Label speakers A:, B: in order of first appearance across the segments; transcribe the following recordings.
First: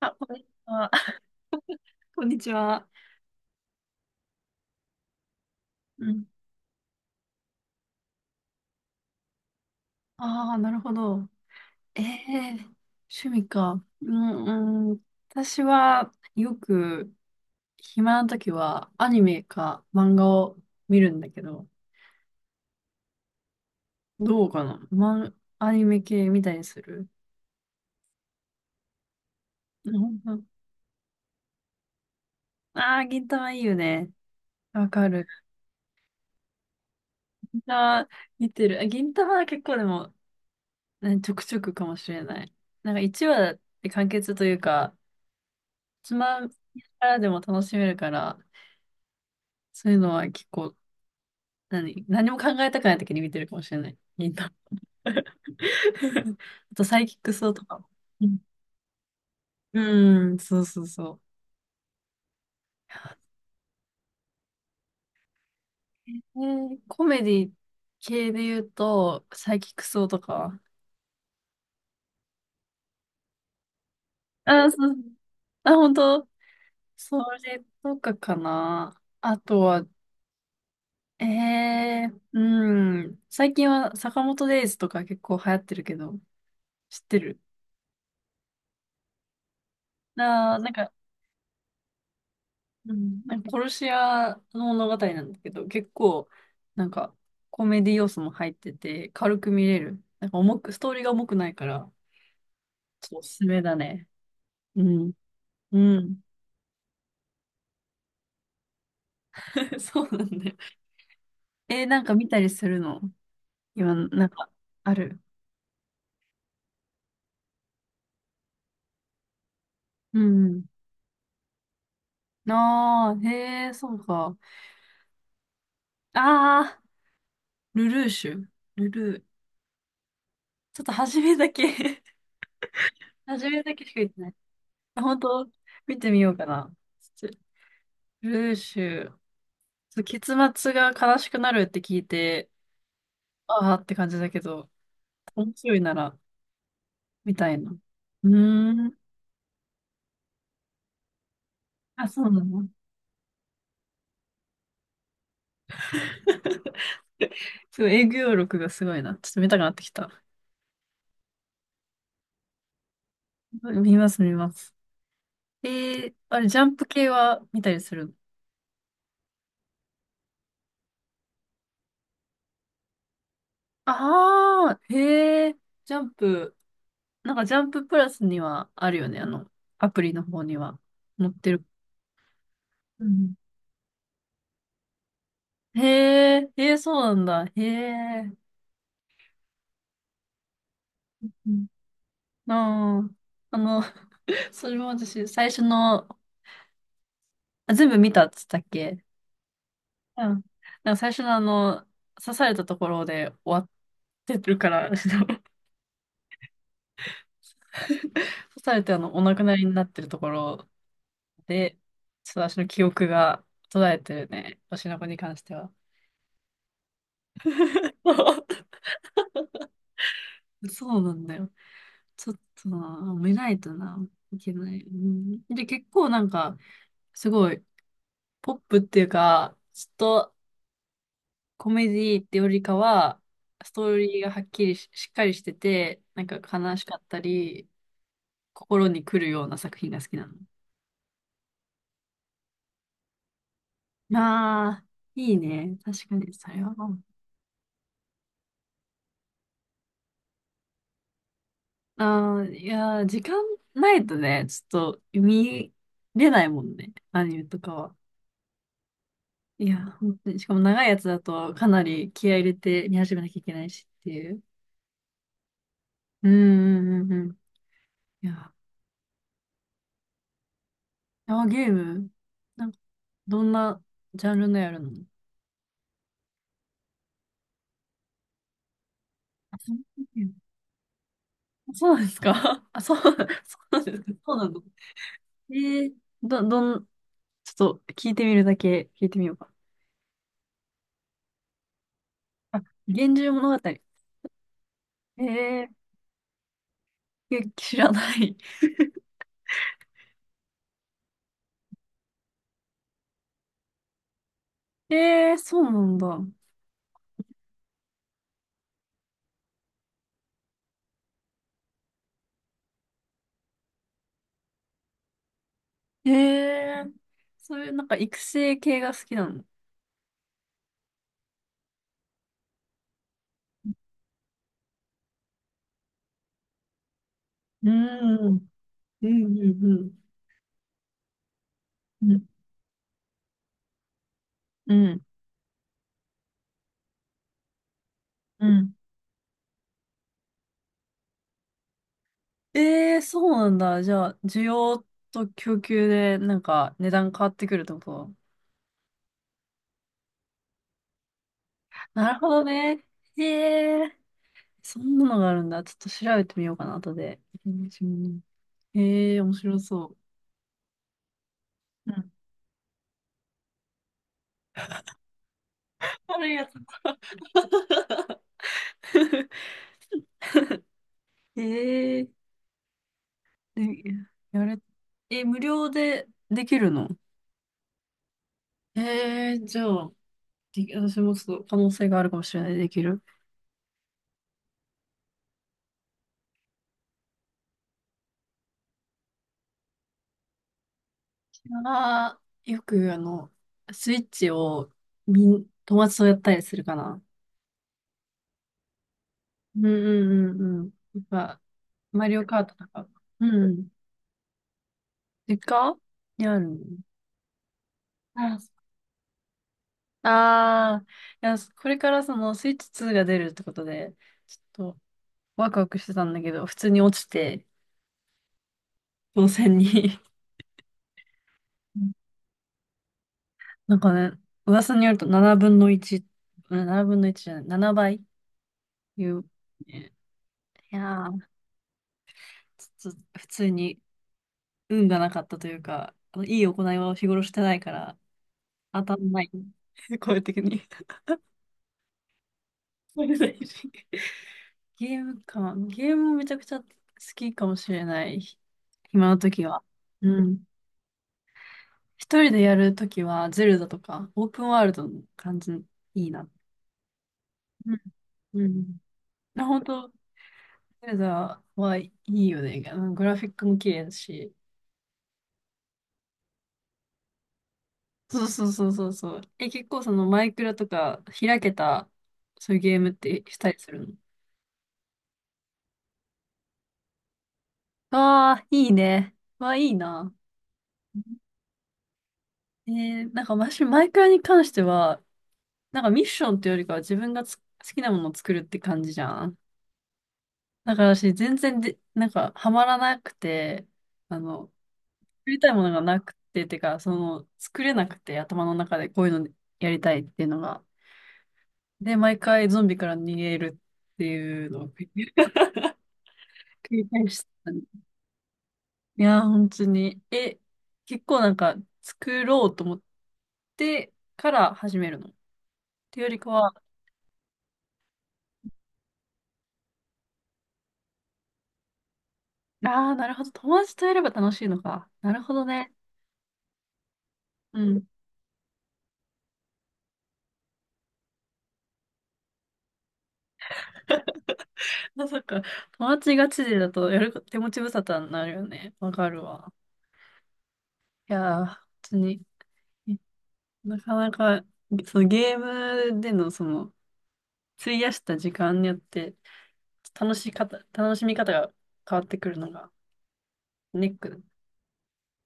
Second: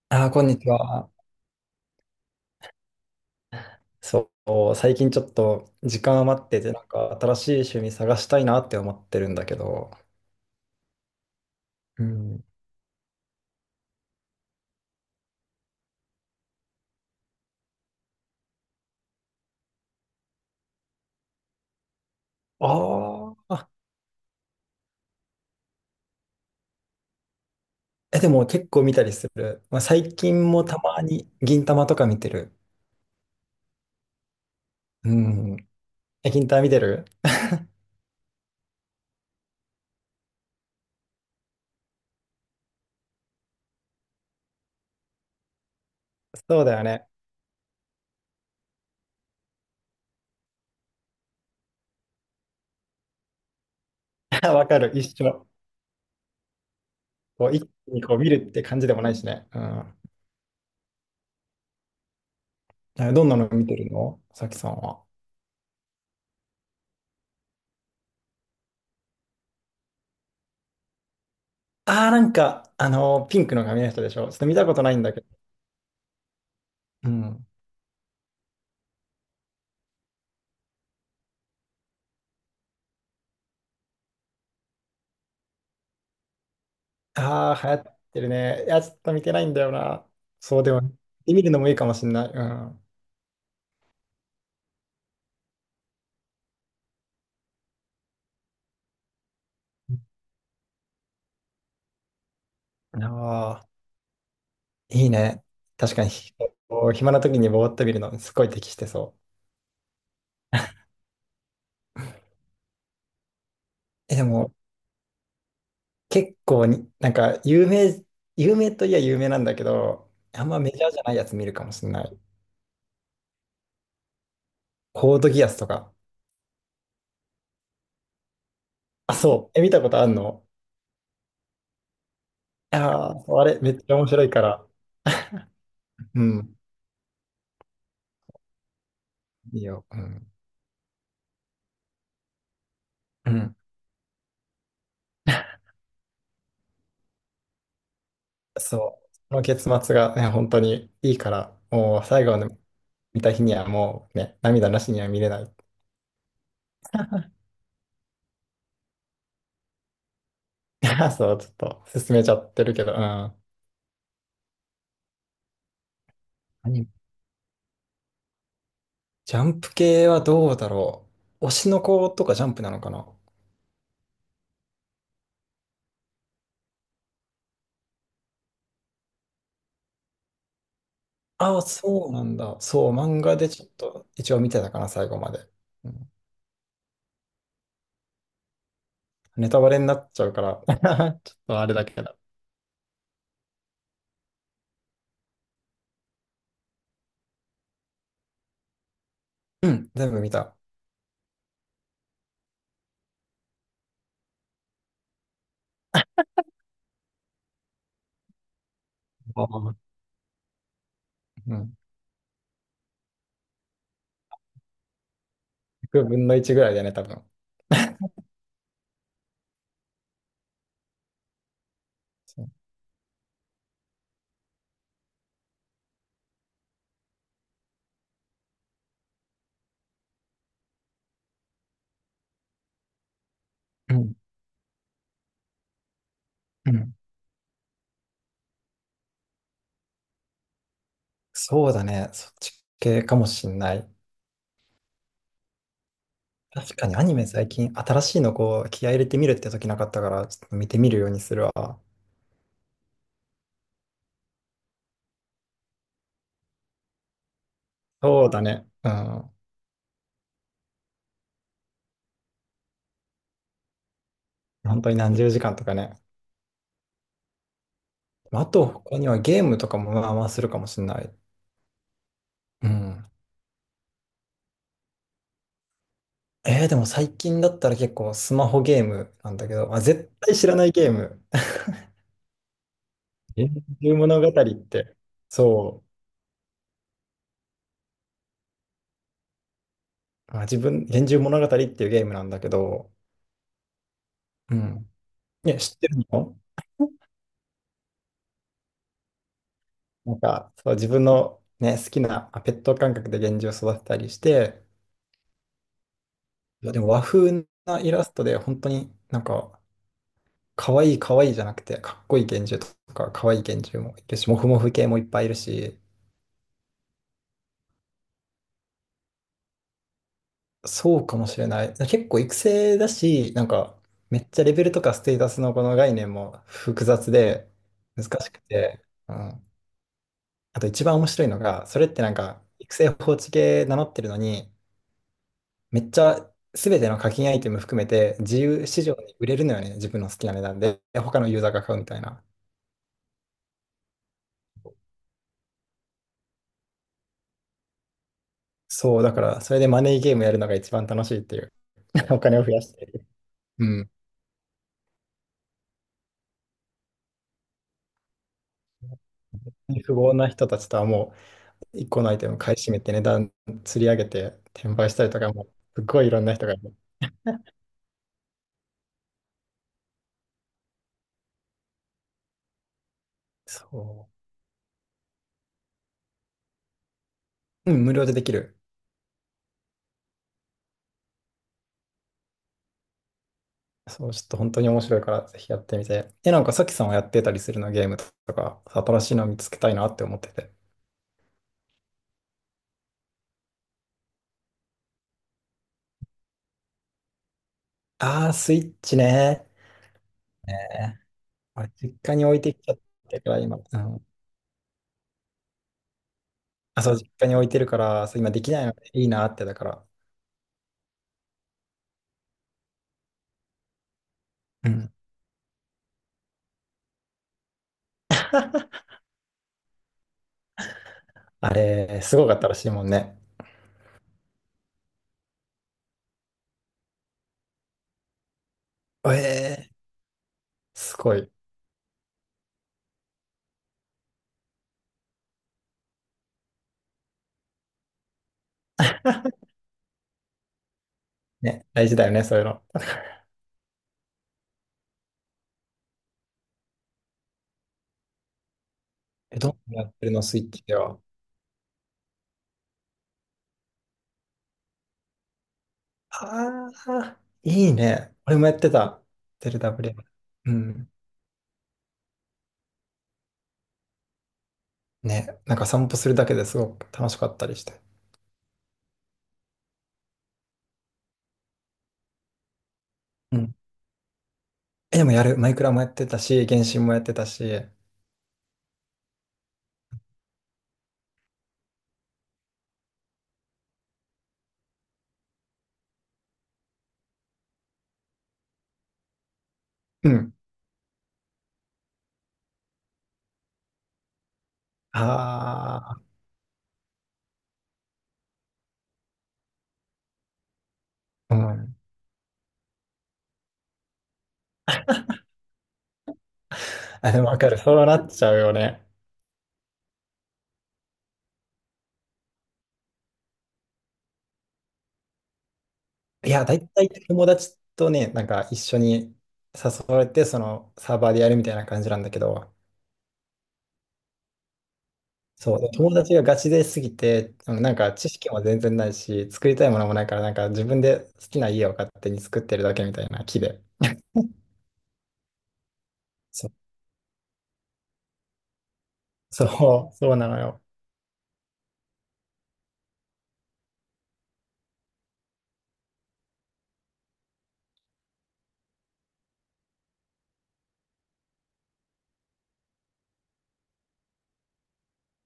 A: あ、こ
B: ああ、
A: んに
B: こ
A: ち
B: んにち
A: は。
B: は。
A: こんにちは。
B: そう、最近ちょっと時
A: う
B: 間
A: ん。
B: 余ってて、なんか新しい趣味探したいなって思ってるんだけど。
A: ああ、なるほど。え
B: うん。
A: え、趣味か。うん、うん。私はよく暇な時はアニメか漫画を見るんだけど、
B: ああ、
A: どうかな。アニメ系見たりする？
B: え、でも結構見たりする。まあ、最近もたまに銀玉とか見てる。
A: ああー、銀魂いいよね。わか
B: う
A: る。
B: ん。え、銀玉見てる？
A: 銀魂見てる。あ、銀魂は結構でも、ね、ちょくちょくかもしれない。なんか1話で完結というか、つま
B: そうだ
A: み
B: よ
A: か
B: ね。
A: らでも楽しめるから、そういうのは結構、何も考えたくない時に見てるかもしれない。銀魂。
B: わかる、一緒。
A: あとサイキックス
B: こ
A: と
B: う、一
A: かも。
B: 気にこう
A: う
B: 見るって感じでもないしね。う
A: ん、
B: ん。
A: うん、そうそうそう。
B: え、どんなの見てるの、さきさんは？
A: コメディ系で言うと、サイキックスとか。
B: ああ、なんか、ピンクの髪の人でしょ？ちょっと見た
A: あ、
B: こ
A: そ
B: とな
A: う。
B: いんだけど。
A: あ、本当。
B: う
A: そ
B: ん。
A: れとかかな。あとは、うん。最近は坂本デイズとか結構流行ってるけど、知ってる？
B: ああ、流行ってるね。いや、ちょっと見てないんだよな。
A: あ
B: そ
A: ー、
B: う
A: なん
B: でも、見
A: か、
B: てみるのもいいかもしんない。う
A: うん、なんか殺し屋の物語なんだけど、結構、なんか、コメディ要素も入ってて、軽く見れる。なんか重く、ストーリーが重くないから、
B: ん。
A: ちょっとおすす
B: あ
A: め
B: あ、
A: だね。う
B: いい
A: ん。
B: ね。
A: う
B: 確かに、
A: ん。
B: こう暇な時にぼーっと見るのすごい適してそ
A: そうなんだよ。なんか見たりするの今、
B: う。え、で
A: なんか、
B: も、
A: ある？
B: 結構に、有名、有名といえば有名なんだけど、
A: う
B: あんま
A: ん。
B: メジャーじゃないやつ見るかもしんない。
A: ああ、へえ、そうか。
B: コードギアスとか。
A: ああ、ルルーシュ。ル
B: あ、
A: ルー。
B: そう。え、見たことあんの？
A: ちょっと初めだけ。
B: ああー、そうあ
A: 初
B: れ、
A: め
B: め
A: だ
B: っ
A: け
B: ち
A: し
B: ゃ
A: か
B: 面
A: 言って
B: 白
A: な
B: い
A: い。
B: から。
A: あ、本当？見て
B: う
A: みようか
B: ん。
A: な。ちょルルーシュ。
B: いいよ。うん。
A: 結末が悲しくなるって聞いて、
B: うん。
A: ああって感じだけど、面白いなら、みたいな。うーん。
B: そう。その結末がね、本当にいいから、もう
A: あ、そ
B: 最
A: う
B: 後
A: な
B: まで
A: の。
B: 見た日にはもうね、涙なしには見れない。
A: すごい、営業力がすごいな。ちょっと見たくなってきた。
B: そう、ちょっと進めちゃってるけど、うん。ア
A: 見ます、見ます。あれ、ジャン
B: ニ
A: プ
B: メ
A: 系は見たりするの？
B: ジャンプ系はどうだろう。推しの子とかジャンプなのかな。
A: ああー、へえ、ジャンプ、なんかジャンププラスにはあるよね、アプリの方には載って
B: ああ、
A: る。
B: そうなんだ。そう、
A: う
B: 漫
A: ん。
B: 画でちょっと一応見てたかな、最後まで。
A: へ
B: うん、
A: え、へえ、そうなんだ。へえ。
B: ネタバレになっちゃうから ちょっ
A: う
B: と
A: ん。
B: あれだけど。
A: ああ、あの、それも私、最初の、あ、全部見たっつったっけ？
B: うん、全部
A: う
B: 見
A: ん。
B: た。
A: なんか最初のあの、刺されたところで終わってるから、ちょっと 刺されてあの、お亡
B: あ
A: くなりに
B: ー
A: なってるところ
B: うん、
A: で、ちょっと私の記憶が途絶えてるね。推の子に関しては。
B: 100分の1ぐらいだね、多分。
A: そうなんだよ。ちょっ
B: そう、
A: とな、見ないとな、いけない。うん、で、結構なんか、すごい、ポップっていうか、ちょっとコメディってよりかは、スト
B: う
A: ー
B: ん、
A: リーがはっきりし、しっかりしてて、なんか
B: う
A: 悲し
B: ん、
A: かったり、心に来るような作品が好きなの。
B: そうだね、そっち系かもしんない。
A: ああ、いいね。確かに、それは。
B: 確かにアニメ最近新しいのこう気合い入れてみるって時なかったからちょっと見てみるようにするわ。
A: ああ、いやー、時間ないとね、ちょっと見れないもんね。アニメとかは。
B: そうだね。うん。
A: いやー、本当に。しかも長いやつだとかなり気合い入れて見始めなきゃいけないしっていう。
B: 本当に何十時間とかね。
A: うんうんうんうん。い
B: あ
A: や
B: と他にはゲームとかもまあまあするかもしれない。
A: ー、ゲームな
B: う
A: んか、
B: ん。
A: どんなジャンルのやるの？
B: えー、でも最近だったら結構スマホゲームなんだけ
A: あ、
B: ど、
A: そう
B: ま
A: い
B: あ、
A: う
B: 絶
A: ゲーム？
B: 対知らないゲーム。
A: そうなんですか？ あ、そう、そう
B: 幻
A: なんで
B: 獣
A: すか？
B: 物語
A: そうな
B: っ
A: の？
B: て、
A: え
B: そ
A: ー、ど、どん、ちょっと聞いてみるだけ聞いてみようか。
B: う、自分、幻獣物語っていうゲームなんだけ
A: あ、
B: ど、
A: 源氏物語。
B: うん。ね、知っ
A: ー、
B: てるの？
A: え、知らない。
B: なんか、そう、自分のね、好きなペット感覚で幻獣を育てたりして、
A: そうなんだ。
B: いや、でも和風なイラストで、本当に可愛い可愛いじゃなくて、かっこいい幻獣とか、可愛い幻獣もいるし、モフモフ系もいっぱいいるし、
A: えー、そういうなんか育成系が好きなの？
B: そうかもしれない。結構育成だし、めっちゃレベルとかステータスのこの概念も複雑で、
A: うー
B: 難
A: ん、う
B: しく
A: ん、
B: て、
A: う
B: うん。
A: ん、うん、
B: あと一番面白いのが、それって
A: う
B: なん
A: ん、
B: か、育成放置系名乗ってるのに、
A: うん。
B: めっちゃ、すべての課金アイテム含めて自由市場に売れるのよね、自分の好きな値段で、他のユーザーが買うみたいな。
A: そうなんだ。じゃあ、需要と供給でなんか値段変わってくるってこと？
B: そう、だから、それでマネーゲームやるのが一番楽しいっていう。
A: なる
B: お
A: ほ
B: 金
A: ど
B: を増やし
A: ね。
B: てる。う
A: へ
B: ん。
A: え。そんなのがあるんだ。ちょっと調べてみようかな、後で。うん。へえー、面白
B: 富
A: そ
B: 豪な人たちとはもう、一
A: う。う
B: 個の
A: ん。
B: アイテム買い占めて値段釣り上げて転売したりとかも、すっごいいろん
A: 悪い
B: な
A: や
B: 人
A: つ。
B: がいる。
A: へえー、で、
B: そ
A: やれ、え、無料でできるの？
B: う。うん、無料でできる。
A: へえー、じゃあ、で私もちょっと可能性があるかもしれない、できる。
B: そう、ちょっと本当に面白いから、ぜひやってみて。え、なんかさきさんはやってたりするの、ゲームとか？新しいの見つけたいなって思ってて。
A: ああ、よくあの、スイッチを友達とやったりするかな。
B: あー、スイッチね。
A: うんうんうんうん。やっぱ、
B: 俺、実
A: マ
B: 家
A: リ
B: に
A: オ
B: 置い
A: カー
B: て
A: ト
B: き
A: と
B: ちゃっ
A: か。
B: たから、
A: う
B: 今。
A: ん。
B: うん。
A: 実家にあるの？
B: あ、そう、実家に置いてるから、そう今
A: あ
B: できないのでいいなって、だから。
A: ああ、いや、これからそのスイッチ2が出るってことで、ち
B: う
A: ょっと
B: ん。
A: ワクワクしてたんだけど、普通に落ちて、当選に。
B: あ
A: うん。
B: れ、すごかったらしいもんね。
A: なんかね、噂によると7分の1、うん7分の1じゃない、7倍いいう。
B: ええ、
A: ね。い
B: す
A: や
B: ご
A: ー、
B: い。
A: ちょっと普通に運がなかったというか、あのいい行いを日頃してないから、当たんない。声的に。
B: ね、大事だよね、そういうの。
A: これ大事。ゲームか。ゲームもめちゃくちゃ好きかもしれない。暇の
B: え、
A: 時
B: ど
A: は。
B: うやってる
A: う
B: の、スイ
A: ん。
B: ッチでは？
A: 一人でやるときは、ゼルダとか、オープンワールドの感じ、いいな。
B: ああ、い
A: う
B: い
A: ん。
B: ね。俺も
A: う
B: やって
A: ん
B: た。
A: な。
B: デル
A: 本当、
B: WM。う
A: ゼ
B: ん。
A: ルダはいいよね。あのグラフィックも綺麗だし。
B: ね、なんか散歩するだけですごく楽しかったりして。
A: そうそうそうそうそう。え、結構そのマイクラとか開けた、そういうゲームってし
B: う
A: た
B: ん。
A: りするの？
B: え、でもやる。マイクラもやってたし、原神もやってたし。
A: ああ、いいね。わ、いいな。なんか私、マイクラに関しては、なんかミッションっていうよりかは自分が好きなものを作るって感じじゃん。
B: うん。
A: だから私、全然で、なんか、ハマらなくて、あの、作りたいものがな
B: あ
A: くて、てか、作れなくて、頭の中でこういうのやりたいっていうのが。
B: あ、うん。
A: で、毎回ゾンビから逃げるっていうのを 繰り返
B: あ、
A: し
B: で
A: て
B: もわか
A: た
B: る。
A: ね。
B: そうなっちゃうよね。
A: いやー、本当に。え、結構なんか、作ろうと思ってから始めるの。っていうよりか
B: いや、
A: は、
B: だいたい友達とね、なんか一緒に誘われて、そのサーバーでやるみたいな感じなんだけど、
A: ああ、なるほど。友達とやれば楽しいのか。なるほど
B: そう、
A: ね。
B: 友達がガチですぎて、
A: う
B: なん
A: ん。
B: か知識も全然ないし、作りたいものもないから、なんか自分で好きな家を勝手に作ってるだけみたいな木で。
A: まさか、友達がチ
B: そう、
A: でだとやる手持ち無沙汰になるよね。わかる
B: そ
A: わ。
B: う、そうなのよ。
A: いやー、本当に。なかなか、そのゲームでのその、費やした時間によって、楽しみ方が変わってくるのがネック。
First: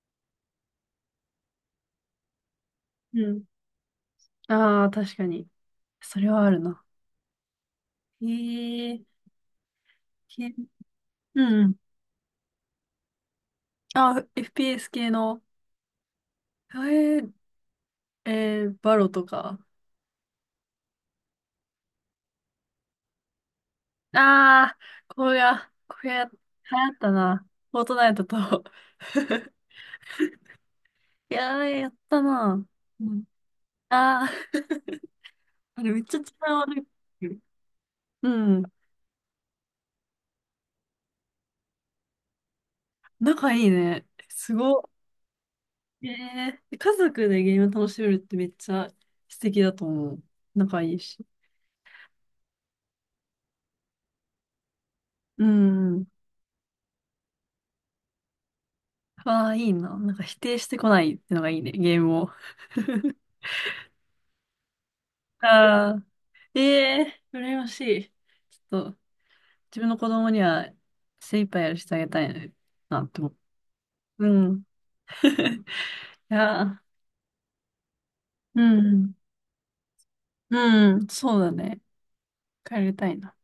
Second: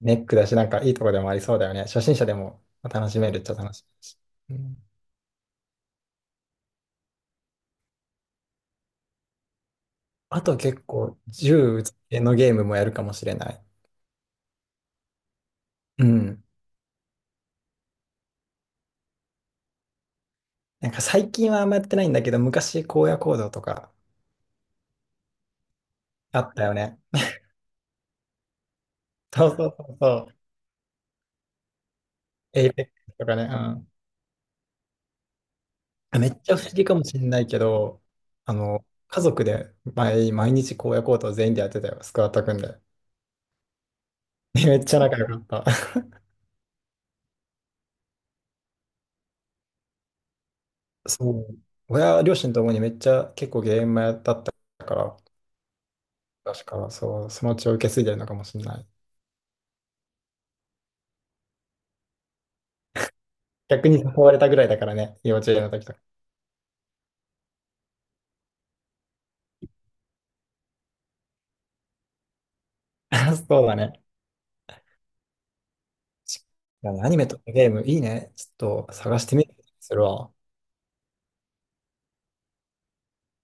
B: ネックだし、なんかいいとこでもありそうだよね。初心者でも楽し
A: う
B: める
A: ん。
B: っちゃ楽しいし。うん、
A: ああ、確かに。それはあるな。へえ、
B: あ
A: け
B: と結構、
A: うんうん。
B: 銃のゲームもやるかもしれない。
A: あ、FPS 系の、
B: うん。
A: えー、バロとか。
B: なんか最近はあんまやってないんだけど、昔荒野行動とか
A: ああ、これが流
B: あったよ
A: 行っ
B: ね。
A: たな。フォートナイトと。
B: そ うそうそうそう。
A: いやー、やったな。
B: エイペック
A: う
B: ス
A: ん、
B: とかね。うん、
A: ああ、あれめっちゃ
B: めっ
A: 力
B: ちゃ不思
A: 悪
B: 議かもしれ
A: い。
B: ないけど、
A: うん。
B: 家族で毎日荒野行動全員でやってたよ、スクワット組んで。
A: 仲いいね。す
B: めっ
A: ご
B: ちゃ仲良かった。
A: い。家族でゲーム楽しめるってめっちゃ素敵だと思う。仲いい し。
B: そう。親、両親ともにめっちゃ結構ゲームやだったから、
A: うん。
B: 確か、そう、その血を受け継いでるのかもしれない。
A: ああ、いいな。なんか否定してこないってのがいいね、ゲームを。
B: 逆に誘われたぐらいだからね、幼稚園の時と
A: あ
B: か。
A: あ、ええー、羨ましい。ちょっと、自分の子供には精一杯やらせてあげたいなって思
B: そうだね。
A: う。うん。いやー、
B: いやアニメとかゲームいいね。ち
A: うん
B: ょっと
A: うん。
B: 探してみるするわ。
A: うんうん、そうだね。帰りたいな。